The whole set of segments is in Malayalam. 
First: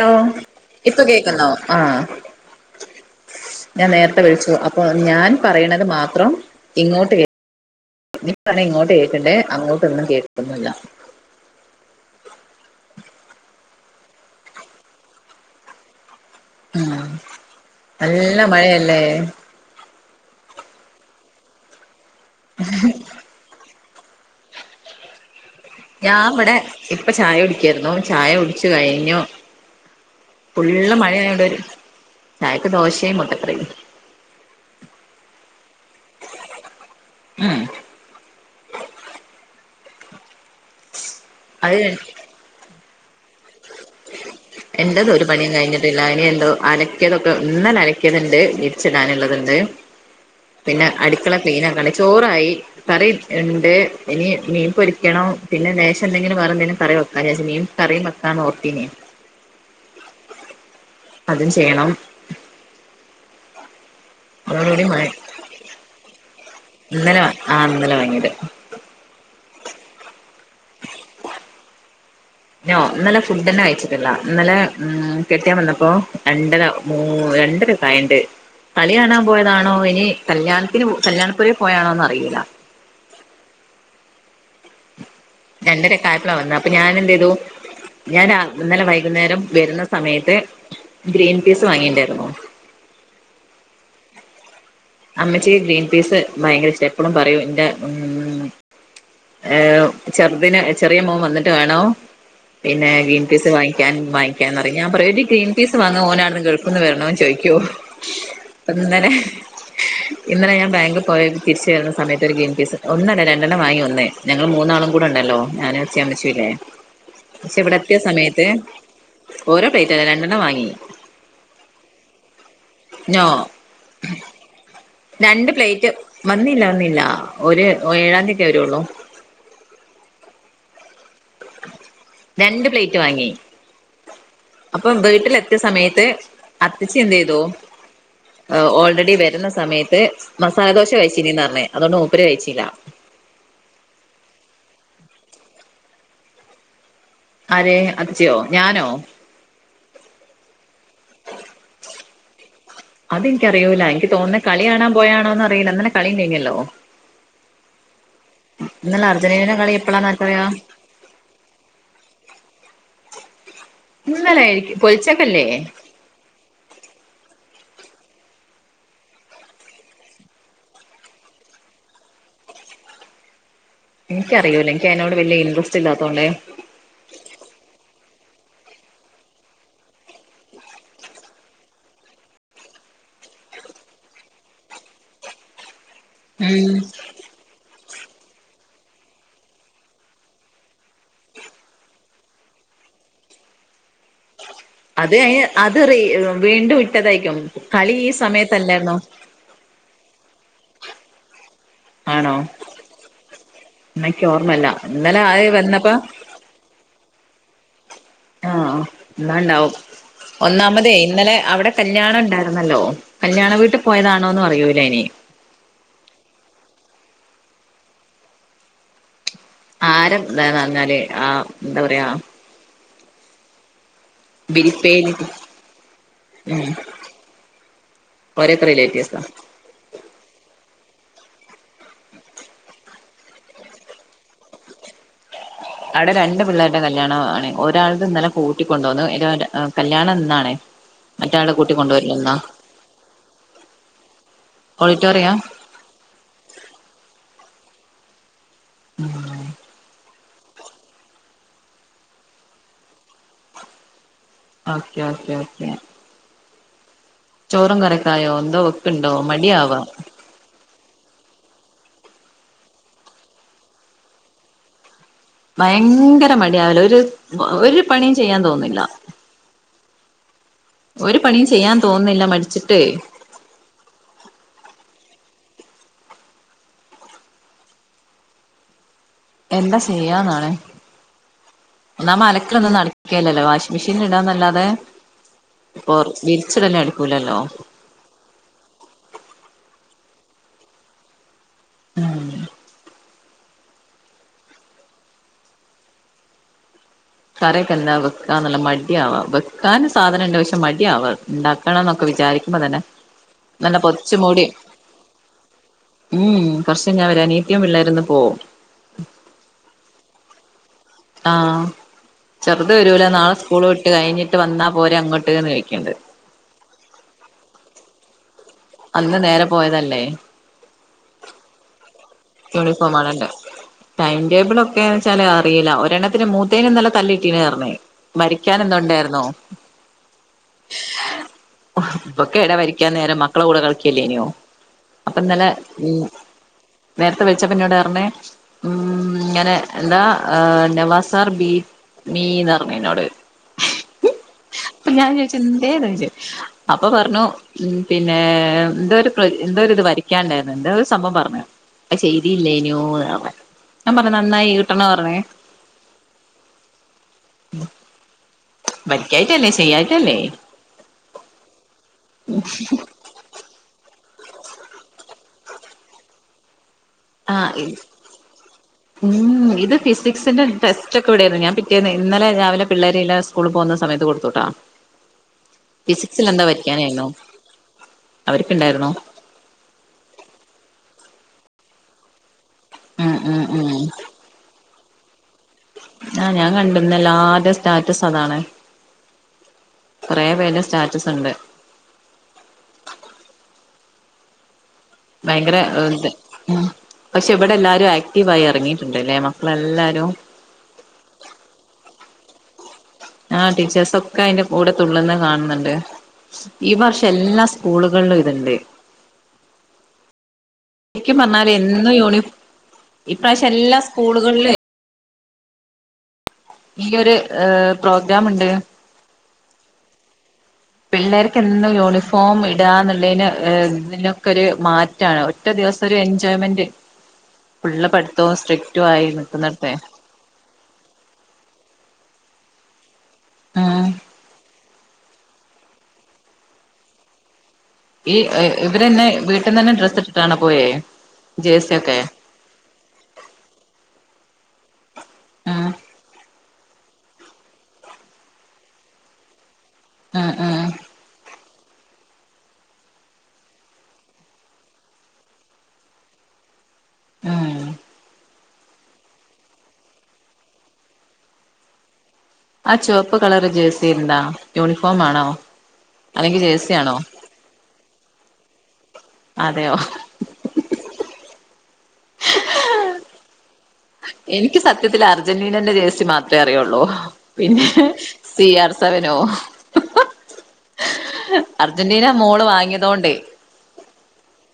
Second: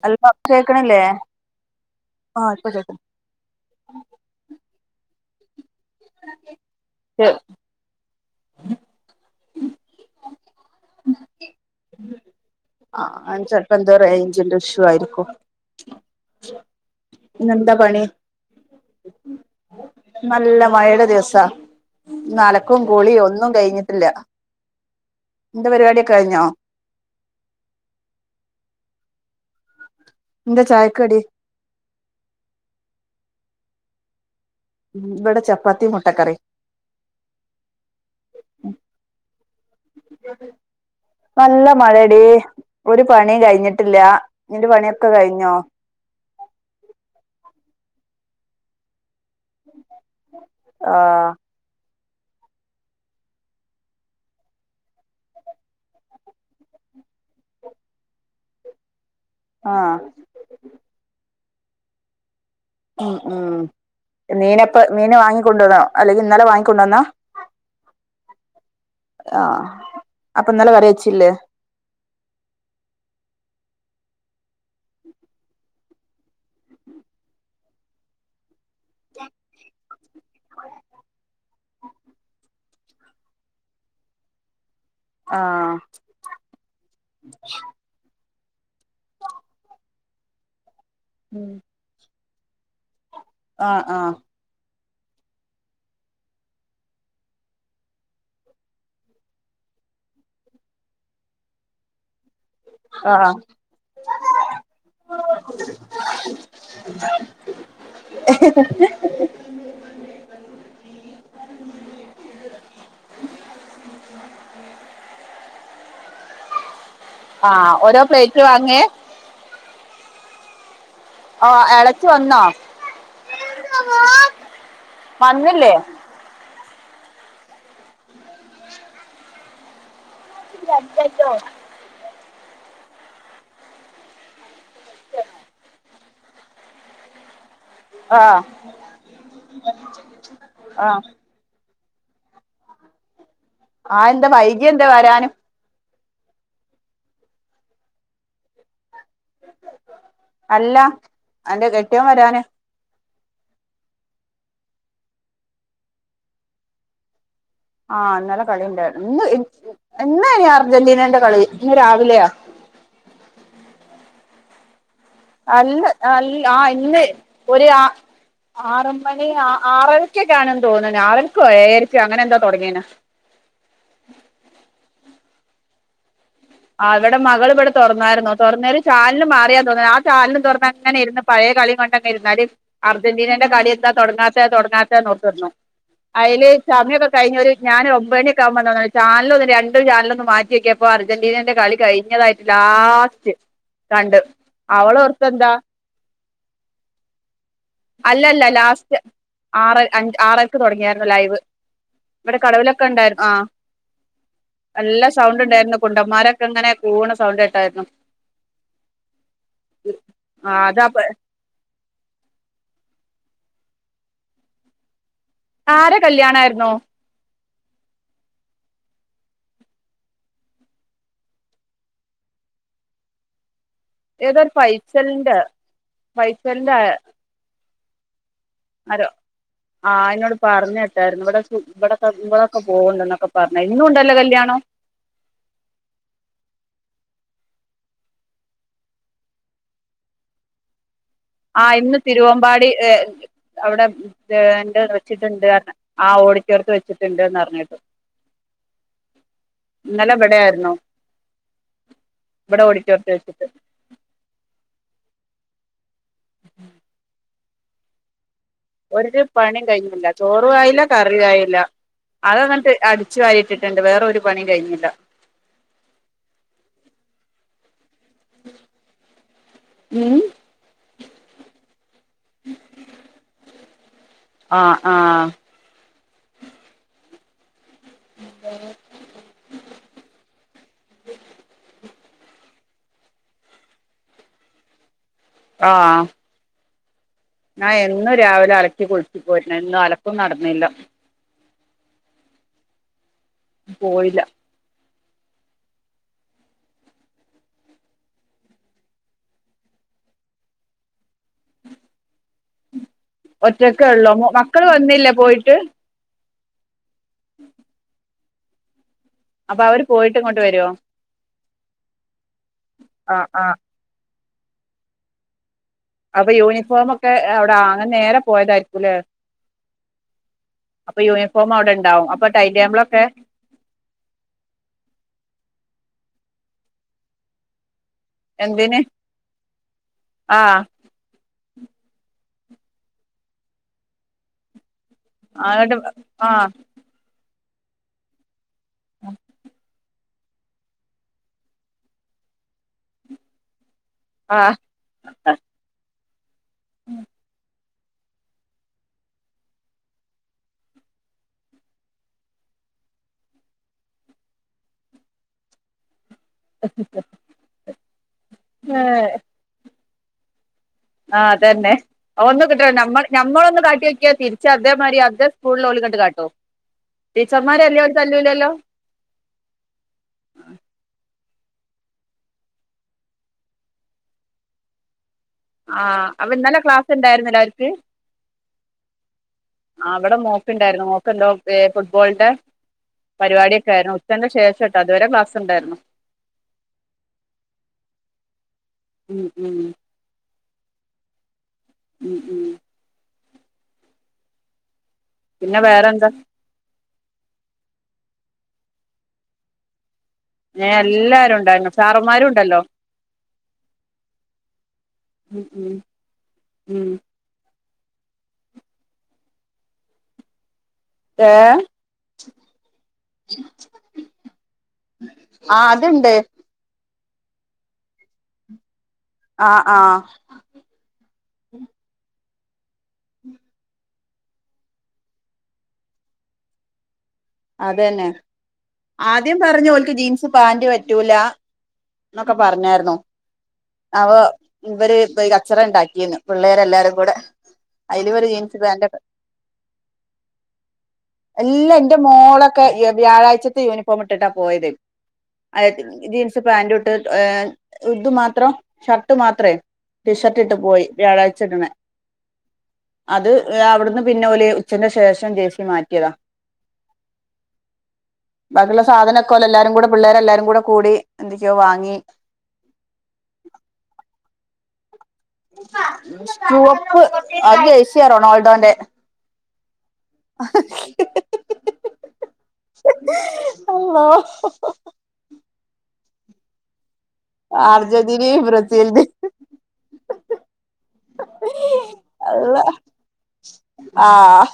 ഹലോ ഇപ്പൊ കേക്കുന്നോ ആഹ ആഹ് ഇപ്പൊ കേക്ക്ണ്ട് ഞാൻ നേരത്തെ വിളിച്ചു അപ്പൊ ഞാൻ പറയണത് മാത്രം ഇങ്ങോട്ട് കേ നീ പറഞ്ഞ ഇങ്ങോട്ട് കേക്ക്ണ്ട് അങ്ങോട്ടൊന്നും കേൾക്കുന്നില്ല ആഹ് അ ചേലപ്പോ എന്തോ റേഞ്ചിന്റെ ഇഷ്യു ആയിരിക്കും മ് ഇന്നെന്താ പണി നല്ല മഴയല്ലേ? നല്ല മഴയുടെ ദിവസാ ന്ന് അലക്കും കുളിയൊന്നും കഴിഞ്ഞിട്ടില്ല നിന്റെ പരിപാടിയൊക്കെ ഞാൻ കഴിഞ്ഞോ ഇവിടെ ഇപ്പൊ ചായ കുടിക്കായിരുന്നു ചായ കുടിച്ചു കഴിഞ്ഞു എന്താ ഫുൾ ചായക്കടി മഴയായോണ്ട് ചായക്ക് ദോശയും മുട്ടക്കറിയും ഇവിടെ ചപ്പാത്തി മുട്ടക്കറി ഉം നല്ല അത് മഴടീ ഒരു പണി കഴിഞ്ഞിട്ടില്ല നിന്റെ പണിയൊക്കെ കഴിഞ്ഞോ? ബിലാനി എന്ത അലക്കിയതൊക്കെ ഇന്നലെ അലക്കിയതുണ്ട് വിരിച്ചെടാനുള്ളതുണ്ട് ണ്ട് പിന്നെ ആഹ് അടുക്കള ക്ലിനാക്കാനുണ്ട് ചോറായി കറി ഇണ്ട് ഇനി മീൻ പൊരിക്കണം പിന്നെ ലേശം എന്തെങ്കിലും വേറെ എന്തെങ്കിലും കറി വെക്കാരാച്ച് മീൻ കറിയ വെക്കാൻ ഓർത്തിനിയെ ആഹ് അതും ചെയ്യണം ഉം ഉം മീനപ്പ അതോടുകൂടി മഴ മീന് വാങ്ങിക്കൊണ്ടുവന്നോ അല്ലെങ്കിൽ ഇന്നലെ വാങ്ങിക ഇന്നലെ വാങ്ങി ആ ഇന്നലെ വാങ്ങീത് ആഹ അപ്പൊ ഇന്നലെ കറി വേച്ചില്ലേ? നോ. ഇന്നലെ ഫുഡന്നെ കയിച്ചിട്ടില്ല ഇന്നലെ ഉം കെട്ടിയോൻ വന്നപ്പോ രണ്ടര മൂ രണ്ടര കണ്ട് കളി കാണാൻ പോയതാണോ ഇനി കല്യാണത്തിന് കല്യാണപ്പുരെ പോയതാണോ അറീല ആഹ് രണ്ടരക്കായ വന്ന അപ്പൊ ഞാൻ എന്ത് ചെയ്തു ഞാൻ രാ ഇന്നലെ വൈകുന്നേരം വരുന്ന സമയത്ത് ഗ്രീൻ പീസ് വാങ്ങിയിണ്ടായിരുന്നു ആഹ ആഹ അമ്മച്ചി ഗ്രീൻ പീസ് ഭയങ്കര ഇഷ്ട എപ്പോളും പറയും എന്റെ ഉ ഏ് ചെറ്ദ്നെ ചെറിയ മോൻ വന്നിട്ട് വേണോ പിന്നെ ഗ്രീൻ ആഹ് പീസ് വാങ്ങിക്കാൻ വാങ്ങിക്കാന്ന് പറയും ഞാൻ പറയും ഒരു ഗ്രീൻ പീസ് വാങ്ങിക്കാൻ ഓാനടുന്ന് ഗൾഫിൽ നിന്ന് വരണോ ചോയികും [unintelligible] അപ്പൊ ഇന്നലെ ഇന്നലെ ഞാൻ ബാങ്ക് പോയ തിരിച്ച വരുന്ന സമയത്ത് ഒരു ഗ്രീൻപീസ് ഒന്നല്ല രണ്ടെണ്ണം വാങ്ങി വന്നേ, ഞങ്ങൾ മൂന്നാളും കൂടെ ഉണ്ടല്ലോ ഞാൻ അച്ചു അമ്മച്ചി ഇല്ലേ പക്ഷെ ആഹ് ഇവിടെ എത്തിയ ഓരോ പ്ലേറ്റ് സമയത്ത് വാങ്ങിയേ ഓരോ പ്ലേറ്റ് അല്ല രണ്ടെണ്ണം വാങ്ങി ഓ എളച്ചി വന്നോ? നോ രണ്ട് വന്നില്ലേ പ്ലേറ്റ് വന്നില്ല വന്നില്ല ഒരു ഏഴാം തിയൊക്കെ വരള്ളൂ [unintelligible] രണ്ട് പ്ലേറ്റ് വാങ്ങി അപ്പൊ വീട്ടിലെത്തിയ സമയത്ത് അത്തിച്ചി എന്ത് ചെയ്തു ആഹ് ഓൾറെഡി വരുന്ന സമയത്ത് മസാല ദോശ ആഹ് കഴിച്ച ചിനീന്നഅർഞ്ഞു അതൊണ്ട് മൂപ്പര് കഴിച്ചില്ല ആ എന്താ വൈകി എന്താ വരാൻ ആര് അച്ചയോ ഞാനോ അല്ല അന്റെ കെട്ടിയോൻ വരാന് അതെനിക്ക് അറിയൂല്ല എനിക്ക് തോന്നുന്നെ കളി കാണാ പോയാണോന്ന് അറിയില്ല ഇന്നലെ കളി ഉണ്ടായിനല്ലോ ആഹ് ഇന്നലെ കളി ഇന്നലെ ഇണ്ടായിരുന്നു ഇന്ന് അർജന്റീനയുടെ കളി എപ്പളാന്ന് ആർക്കറിയാ ഇന്നേനി അർജൻ്റീനേന്റെ കളി ഇന്ന് രാവിലെയാ ഇന്നലെ ആയിരിക്കും പൊലച്ചക്കല്ലേ അല്ല അല്ല ആഹ് ഇന്ന് ഒര് ആ ആറ് മണി ആഹ് ആറരയ്ക്കൊക്കെ ആണ് തോന്നണ് ആറരയ്‌ക്കോ ഏഴരക്കോ അങ്ങനെ എന്തോ തൊടങ്ങീണ് എനിക്കറിയൂല്ല എനിക്ക് അതിനോട് വല്യ ഇൻട്രസ്റ്റ് ഇല്ലാത്തോണ്ട് ആഹ് ഇവിടെ മകള് ഇവിടെ തൊറന്നായിരുന്നു തൊറന്നൊരു ചാനല് മാറിയാ തോന്ന് ആ ചാനലും തൊറന്നങ്ങനെ ഇര് പഴയ കളി കണ്ടങ്ങ് ഇരുന്നാല് അർജന്റീനെന്റെ കളി എന്താ തൊടങ്ങാത്തെ തൊടങ്ങാത്തെ [unintelligible] അയില് ഉം സമയൊക്കെ കഴിഞ്ഞ് ഒര് ഞാന് ഒമ്പ മണിയൊക്കെ ആകുമ്പോ എന്താന്നോ ചാനല് ഒന്ന് രണ്ടും ചാനലൊന്ന് മാറ്റി നോക്കിയപ്പോ അർ അർജന്റീനന്റെ കളി കഴിഞ്ഞതായിട്ട് ലാസ്റ്റ് കണ്ട് അത് അയിന് അവളോർത്തെന്താ അത് റീ വീണ്ടും ഇട്ടതായിരിക്കും കളി ഈ സമയത്തല്ലായിരുന്നോ ആറര അഞ്ച് ആറരക്ക് തൊടങ്ങിയായിരുന്നു ലൈവ് ആണോ ഇവിടെ കടവിലൊക്കെ ഇണ്ടായിരുന്നു ആഹ് എനിക്ക് ഓർമ്മല്ല നല്ല ഇന്നലെ സൗണ്ട് അത് ഇണ്ടായിരുന്നു വന്നപ്പോ കുണ്ടന്മാരൊക്കെ ഇങ്ങനെ കൂവണ സൗണ്ട് കേട്ടായിരുന്നു ആഹ് ആഹ് ഇന്നാണ്ടാവും ആ അതാ ഒന്നാമതേ ഇന്നലെ അവിടെ കല്യാണം ഇണ്ടായിരുന്നല്ലോ കല്യാണ വീട്ട് പോയതാണോന്ന് അറിയൂല ഇനി ആരെ കല്യാണായിരുന്നു? ആരെ ഇതാന്ന് പറഞ്ഞാല് ആഹ് എന്താ പറയാ ഏതോരു ബിരിപ്പേരി ഫൈസലിന്റെ ഫൈസലിൻ്റെ ഒരൊക്കെ റിലേറ്റീവ്സ് ആണ് ആഹ് ഇന്നോട് പറഞ്ഞ കേട്ടായിരുന്നു ഇവിടെ ഇവിടെക്കെ ഇവിടെക്കെ പോവണ്ട്ന്നൊക്കെ പറഞ്ഞ ഇന്നും ഇണ്ടല്ലോ കല്യാണം അവിടെ രണ്ട് പിള്ളേരുടെ കല്യാണ ആണ് ഒരാളത് ഇന്നലെ കൂട്ടിക്കൊണ്ട് വന്നു ഇനി ഓൻ്റെ കല്യാണം ഇന്നാണ് മറ്റാളെ ആ ഇന്ന് കൂട്ടിക്കൊണ്ടുവരില്ലെന്നാ തിരുവമ്പാടി ഏഹ് അവിടെ എന്റെ ഓഡിറ്റോറിയാ വെച്ചിട്ടുണ്ട് പറഞ്ഞ് ആഹ് ഓഡിറ്റോറിയത്ത് വെച്ചിട്ടുണ്ട്ന്ന് പറഞ്ഞ കേട്ടു ഉം ഇന്നലെ ഇടയായിരുന്നു ഇവടെ ഓഡിറ്റോറിയത്ത് വെച്ചിട്ട് ഓക്കെ ഓക്കെ ഓക്കെ ഉ ചോറും കറിയൊക്കായോ എന്തോ വെക്കുണ്ടോ ഒരു പണിയും മടിയാവാ കഴിഞ്ഞില്ല ചോറു ആയില്ല കറിയു ആയില്ല അകങ്ങിട്ട് അടിച്ചു വാരിട്ടിട്ടുണ്ട് വേറെ ഒരു പണിയും കഴിഞ്ഞില്ല ഭയങ്കര മടിയാവലാ ഒരു ഒരു പണിയും ചെയ്യാൻ തോനുന്നില്ല ഉം ഒരു പണിയും ചെയ്യാൻ തോനുന്നില്ല മടിച്ചിട്ടെ ആഹ് ആഹ് ഉ എന്താ ചെയ്യാന്നാണ് ഇന്നാ മലക്കലൊന്നും നടക്കേ ഇല്ലല്ലോ വാഷിംഗ് മെഷീനീൽ ഇടാന്നല്ലാതെ ഇപ്പൊ വിരിച്ചിടല് നടക്കൂലല്ലോ ഞാ എന്നും രാവിലെ അലക്കി കുളിച്ച് പോരണാ ഇന്ന് അലക്കും നടന്നില്ല ഉം പോയില്ല കറിയൊക്കെ എന്താ വെക്കാന്നുള്ള മടിയാവാ വെക്കാൻ സാധനണ്ട് പക്ഷെ മടിയാവാ ഇണ്ടാക്കാ ക്കണംന്നൊക്കെ വിചാരിക്കുമ്പോ തന്നെ നല്ല ഒറ്റക്കെ ഇള്ളോ പൊതച്ചു മോ മൂടി മക്കൾ വന്നില്ല പോയിട്ട് ഉം കൊറച്ച് കയിഞ്ഞാ വരും അനിയത്തീം പിള്ളേരും ഇന്ന് പോവും അപ്പ അവര് പോയിട്ട് ഇങ്ങോട്ട് വരുവോ ആഹ് ചെറുത് വരൂലാ ആഹ് നാളെ ആഹ് സ്കൂള് വിട്ട് കഴിഞ്ഞിട്ട് വന്നാ പോരെ അങ്ങട്ട്ന്ന് ചോദിക്കണ്ട് അപ്പൊ യൂണിഫോമൊക്കെ അവിടെ അങ്ങനെ നേരെ പോയതായിരിക് അന്ന് നേരെ പോയതല്ലേ? അപ്പ യൂണിഫോമ് അവിടെണ്ടാവും അപ്പ യൂണിഫോം ടൈംടേബിളൊക്കെ ആണല്ലേ ടൈം ടേബിള് ഒക്കേന്ന് വെച്ചാല് അറിയില്ല ഒരെണ്ണത്തിന് മൂത്തേന് ഇന്നല തല്ല് കിട്ടീന്ന് പറഞ്ഞ് മരിക്കാൻ എന്തിന് എന്തോണ്ടായിരുന്നു ആഹ് ഉപ്പെക്ക് എടേ മരിക്കാൻ നേരം മക്കള കൂടെ കളിക്കല്ലേനിയൊ അപ്പ ഇന്നലെ അങ്ങോട്ട് ഉം ആഹ് നേരത്തെ വിളിച്ചപ്പ എന്നോട് പറഞ്ഞേ ഉം ഇങ്ങനെ എന്താ ആഹ് നവാസ് സാർ ബീ മീന്ന് പറഞ്ഞു എന്നോട് ആഹ് അപ്പൊ ഞാൻ [unintelligible] എന്തേ ചോദിച്ചു അപ്പൊ പറഞ്ഞു ഉം പിന്നെ എന്തോ ഒരു പ്ര എന്തോ ഒരു ഇത് വരയ്ക്കാണ്ടായിരുന്നു എന്തോ ഒരു സംഭവം പറഞ്ഞു അത് ശെരിയില്ലേനു ഞാൻ പറഞ്ഞ് നന്നായി കിട്ടണേ പറഞ്ഞേ ഉം ബെറ്റായിട്ടല്ലേ ചെയ്യാഞ്ഞിട്ടല്ലേ ആഹ് അതന്നെ ഒന്ന് കിട്ടണ നമ്മള് ഞമ്മളൊന്ന് കാട്ടി നോക്കിയാ തിരിച്ച് അതേ മാരീ അതേ സ്കൂളില് ഓല് ഇങ്ങട്ട് കാട്ടും ആഹ് ടീച്ചറന്മാറ് ഇത് തല്ലിയാ ഓല് തല്ലൂലല്ലോ ഉം ഇത് ഫിസിക്സിന്റെ ടെസ്‌റ്റൊക്കെ ഇവിടേരുന്നു ഞാൻ പിറ്റേന്ന് ഇന്നലെ രാവിലെ പിള്ളേരെല്ലാം സ് സ്കൂളില് പോകുന്ന സമയത്ത് കൊടുത്തൂട്ടാ ആഹ് അപ്പൊ ഇന്നല ക്ലാസ്സ് ഇണ്ടായിരുന്നില്ല അവർക്ക് അവർക്കുണ്ടായിരുന്നു അവിടെ മോക്കുണ്ടായിരുന്നു മോക്കെന്തോ ഫുട്ബോളിന്റെ ഉം ഉം പരിപാടിയൊക്കെ ഉം ആയിരുന്നു [unintelligible] ശേഷട്ടോ അതുവരെ ക്ളാസ് ആഹ് ഞാൻ കണ്ട് ഇന്ന് എല്ലാർടേം സ്റ്റാറ്റസ് അതാണ് ഉം ഉം കൊറെ പേര്ടെ സ്റ്റാറ്റസ് കണ്ട് ഉം ഉം ഭയങ്കര പിന്നെ വേറെന്താ [unintelligible] ഉം പക്ഷെ ഇവിടെ എല്ലാരും ആക്റ്റീവായി എറങ്ങിയിട്ടുണ്ടല്ലേ മക്കളെല്ലാരും [unintelligible] എല്ലാരും ഉണ്ടായിരുന്നു സാറന്മാരും ഉണ്ടല്ലോ ആഹ് ടീച്ചേഴ്‌സ് ഒക്ക അയിന്റെ കൂടെ തുള്ളുന്ന ഉം കാണുന്ന്ണ്ട് ഉം ഈ ഉം വർഷം എല്ലാ സ് സ്കൂളുകളിലും ഇതുണ്ടേ ശരിക്കും ഏ പറഞ്ഞാല് എന്നും യൂണിഫോ ഇപ്രാവശ്യം എല്ലാ സ്കൂളുകളിലുമേ ആഹ് അത്ണ്ട് ഈയൊരു ഏഹ് പ്രോഗ്രാമുണ്ട് ആഹ് ആഹ് പിള്ളേർക്ക് എന്നും യൂണിഫോം ഇടാ എന്നുള്ളേന് ഇതിനൊക്കൊരു മാ റ്റാണ് ഒറ്റ ദിവസം ഒരു എൻജോയ്മെന്റ് ഫുള്ള് അതന്നെ പഠിത്തവും സ്ട്രി ആദ്യം പറഞ്ഞു ഓൽക്ക് ജീൻസ് പാന്റ് പറ്റൂല എന്നൊക്കെ പറഞ്ഞാരുന്നു ഉം അപ്പൊ ഇവര് ഇപ്പൊ ഈ കച്ചറ ഇണ്ടാക്കിയെന്ന് പിള്ളേര് എല്ലാരും കൂടെ അതില് ഈ ഒരു ജീൻസ് പാന്റ് ഒക്കെ ഇവരന്നെ വീട്ടിന്നന്നെ ഡ്രസ്സ് ഇട്ടിട്ടാണ പോയേ ജെഴ്‌സി ഒക്കെ [unintelligible] വ്യാഴാഴ്‌ച്ചത്തെ യൂണിഫോമ് ഇട്ടിട്ടാ പോയത് ഉം ജീൻസ്‌ [unintelligible] പാന്റും ഇട്ട് ഏഹ് ഇത് മാത്രം ഷർട്ട് മാത്രേ ടി ഉം ഷർട്ട് ഇട്ട് ഉം പോയി വ്യാഴഴ്‌ച്ച ഇടണ് അത് അവിടുന്ന് പിന്നെ ഓല് ഉച്ചന്റെ ശേഷം ജെഴ്‌സി മാറ്റിയതാ മ്ഹ് ബാക്കിയുള്ള സാധനൊക്കൊലല്ല എല്ലാരും കൂടെ പിള്ളേരെല്ലാരും കൂടെ കൂടി എന്തൊക്കെയോ വാങ്ങി ആഹ് ചുവപ്പ് കളറ് ജേഴ്സി എന്താ യൂണിഫോം ആണോ മ്ഹ് അല്ലെങ്കിൽ ജേഴ്സി ആണോ ചുവപ്പ് അത് ജഴ്സിയ റൊണാൾഡോന്റെ അതെയോ [unintelligible] എനിക്ക് സത്യത്തിൽ അർജന്റീനന്റെ ജേഴ്സി മാത്ര അറിയുള്ളൂ പിന്നെ അർജന്റീനയും സീ ആർ ബ്രസീലിന്റെയും സെവനോ അർജന്റീന മോള് അള്ളാ വാങ്ങിയതോണ്ടേ ആഹ്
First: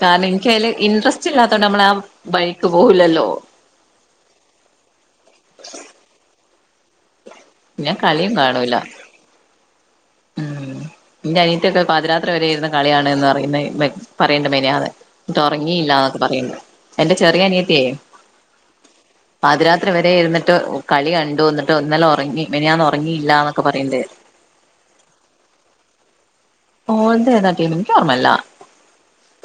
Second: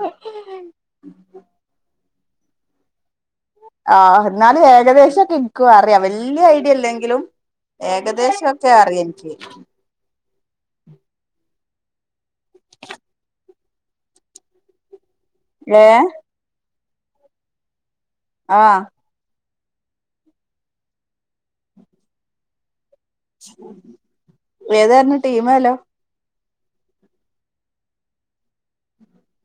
കാരണം എനിക്ക അതില് ഇന്റ്രസ്റ്റ് ഇല്ലാത്തതോണ്ട് നമ്മള ആ ബഴിക്ക് പോകൂല്ലല്ലോ ആഹ് ന്നാലും ഏകദേശം ഒക്കെ ഇൻക്കും അറിയാ വല്യയ ഐഡിയ ഇല്ലെങ്കിലും പിന്നെ കളിയും ഏകദേശം ക്കെ കാണൂല അറിയ ഇൻക്ക് ഇന്റെ അനിയത്തിക്കെ പാതിരാത്രി വരെെയിരുന്ന് കളിയാണ് ന്ന് പറയുന്ന് പറയ്ണ്ട് മിനിയാന്ന് ന്നട്ട് ഒറങ്ങില്ല ഏഹ് ന്നൊക്കെ പറയ്ണ്ട് എന്റെ ചെറിയ അനിയത്തിയേ ആഹ് പതിരാത്രി വരെ ഇരുന്നിട്ട് കളി കണ്ടു ന്നട്ട് ഇന്നലെ ഒറങ്ങി മിനിയാന്ന് ഒറങ്ങിയില്ലാന്നൊക്കെ പറയ്ണ്ട് ഏതായിരുന്നു ടീം മ് ല്ലോ ഓൾത് ഏതാ ടീമ് ഇന്ക്ക് ഓർമ്മല്ല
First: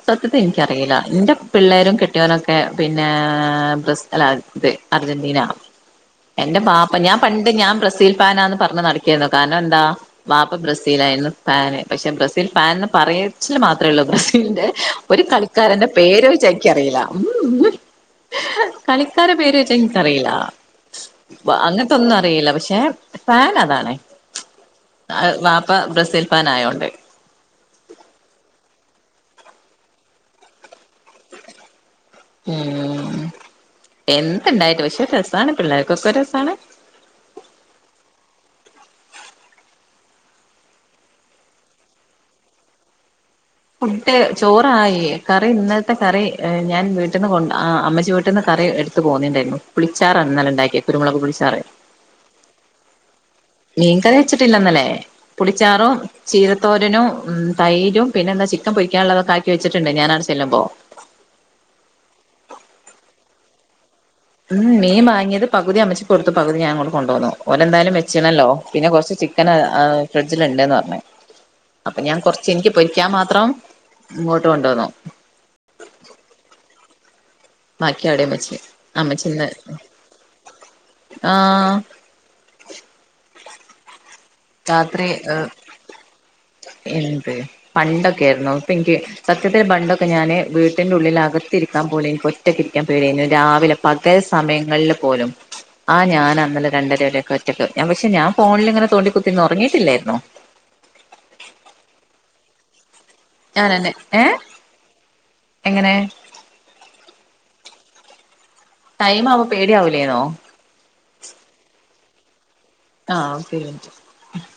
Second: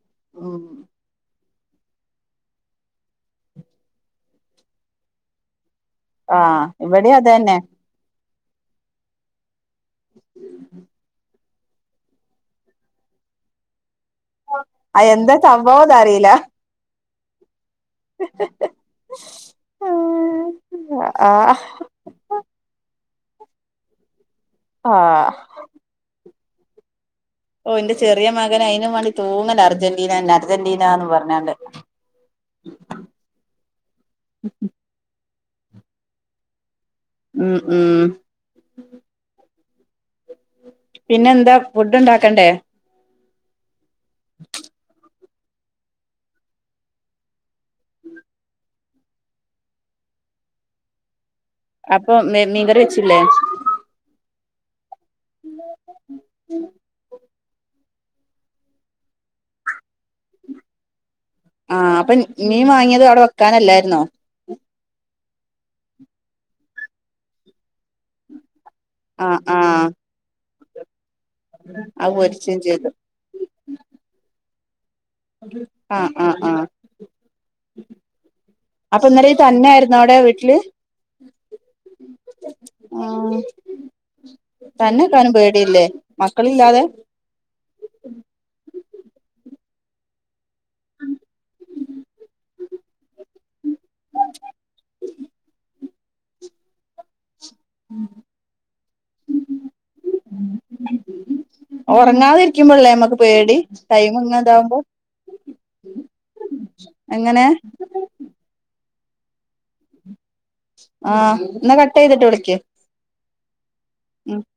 സത്യത്തിൽ ഉം ഇൻക്കറിയില്ല ന്റെ പിള്ളേരും കെട്ടിയോ നൊക്കെ പിന്നെ ബ്രസി അല്ല ഇത് അർജന്റീന എന്റെ ആഹ് പാപ്പ ഞാ ഇവിടെയും അത് പണ്ട് തന്നെ ഞാൻ ബ്രസീൽ പാനാ ന്ന് പറഞ്ഞ് നട കാരണം എന്താ ബാപ്പ ബ്രസീൽ യായിരുന്നു പാന് പക്ഷെ ബ്രസീൽ പാൻ ന്ന് പറയച്ചിൽ മാത്രേ ള്ളൂ ബ്രസീലിന്റെ ആ ഒരു എന്താ കളിക്കാരന്റെ സംഭവംന്ന് അറിയില്ല പേര് യ്ച്ചാ ഇ ക്യ റീല്ല കളിക്കാര പേര് യ്ച്ചാ ഇൻക്കറീല്ല ആഹ് അങ്ങൻ തൊന്നും അറിയില്ല പക്ഷെ ഫാൻ അതാണ് ആഹ് വാപ്പ ബ്രസീൽ പാൻ ആ യോ ണ്ട് ഓ ഇന്റെ ചെറിയെ മകൻ അയിനു വാണ്ടി തൂങ്ങല അർജന്റീന അർജന്റീനാ ന്നും പറ്ഞ്ഞാണ്ട് ഉം എന്ത്ണ്ടായിട്ട് പക്ഷെ രസാണ് പിള്ളേർക്കൊക്കെ രസാണ് ഉം ഉം പിന്നെ എന്താ ഫുഡ് ഉണ്ടാക്കണ്ടേ ഫുഡ് ചോറായി കറി ഇന്നൽത്തെ കറി ഞാൻ വി ട്ട്ന്ന് കൊ ആ അമ്മ ച്ചിവീട്ട്ന്ന് കറി എടുത്ത് പോന്നി ണ്ടേരുന്നു പുളിച്ചാറാ ഇന്നലെ ണ്ടാക്കിയെ കുരുമുളക് പുളിച്ചാറ് അപ്പൊ മീ മീങ്കറി വെച്ചില്ലേ മീൻകറി വച്ചിട്ടില്ല ഇന്നല്ലേ പുളിച്ചാറും ചീരത്തോരനും ഉം തൈരും പിന്നെന്താ ചിക്കൻ പൊരിക്കാൻള്ള തൊക്കെ ആക്കി വെച്ചിട്ടുണ്ടേഞാനാ ണ്ട്ചെല്ലുമ്പം ആഹ് അപ്പം മീൻ വാങ്ങിയത് അവിടെ വെക്കാനല്ലായിരുന്നോ മ് മീൻ വാങ്ങിയത് പകുതി അമ്മച്ചിക്ക് കൊടുത്തു പുകുതി ഞാൻ ങ്ങോട്ട് കൊണ്ടോന്നു ഓരെന്തായാലും വെച്ച് ണല്ലോ പിന്നെ കൊറച്ച് ആഹ് ചിക്കനാ ആഹ് ഹ് ഫ്രിഡ്ജില് ഇണ്ട്ന്ന് പറ്ഞ്ഞ് അപ്പൊ അത് ഞാൻ കൊറച്ച് പൊരിച്ചും എനിക്ക് ചെയ്തു പൊരിക്കാൻ മാത്രം ഇങ്ങോട്ട് കൊണ്ടോന്നു ആഹ്ആഹ് ആഹ് ബാക്കി അവിടെയും വെച്ച് അപ്പ ഇന്നര അമ്മച്ചി ഇയ്യ് ഇന്ന് തന്നൊയിരുന്നോ അവിടെ വീട്ടില് ആഹ് ആഹ് രാത്രി തന്നെക്കാനും പേടിയില്ലേ മക്കളില്ലാതെ പേ പണ്ടൊക്കെ ആയിരുന്നു ഇ പ്പം ഇൻക്ക് സത്യത്തിൽ പണ്ടൊ ക്കെ ഞാന് വീട്ടിന്റെ ഉള്ളിൽ അകത്തി രിക്കാ പോലെ ൻക്ക് ഒറ്റക്ക്ഇരിക്കാൻ പേടിയേ നി ങ്ങട്ട് രാവിലെ പ കൽ സമയങ്ങളിൽ പോലും ആ ഞാനാ ഇന്നലേ രണ്ടര വരൊക്കെ ഒറ്റക്ക് ഞാ പക്ഷെ ഞാൻ ഫോണിലിങ്ങനെ തോണ്ടി കുത്തിര്ന്നു ഒറങ്ങയിട്ടില്ലായിരുന്നു ഉറങ്ങാതെ ഇരിക്കുമ്പളല്ലേ നമ്മക്ക് പേടി ഞാനന്നെ ടൈം ഏ ഇങ്ങ ഇതാവുമ്പോ എങ്ങനെ എങ്ങനെ ടൈം മ് ആവ്മ്പം പേടിയാവൂല്ലേന്നോ ആഹ് ന്നാ കട്ട് ചെയ്തിട്ട് വിളിക്ക് ആഹ് ഓക്ക ഒര് മിന് റ്റ് ഉം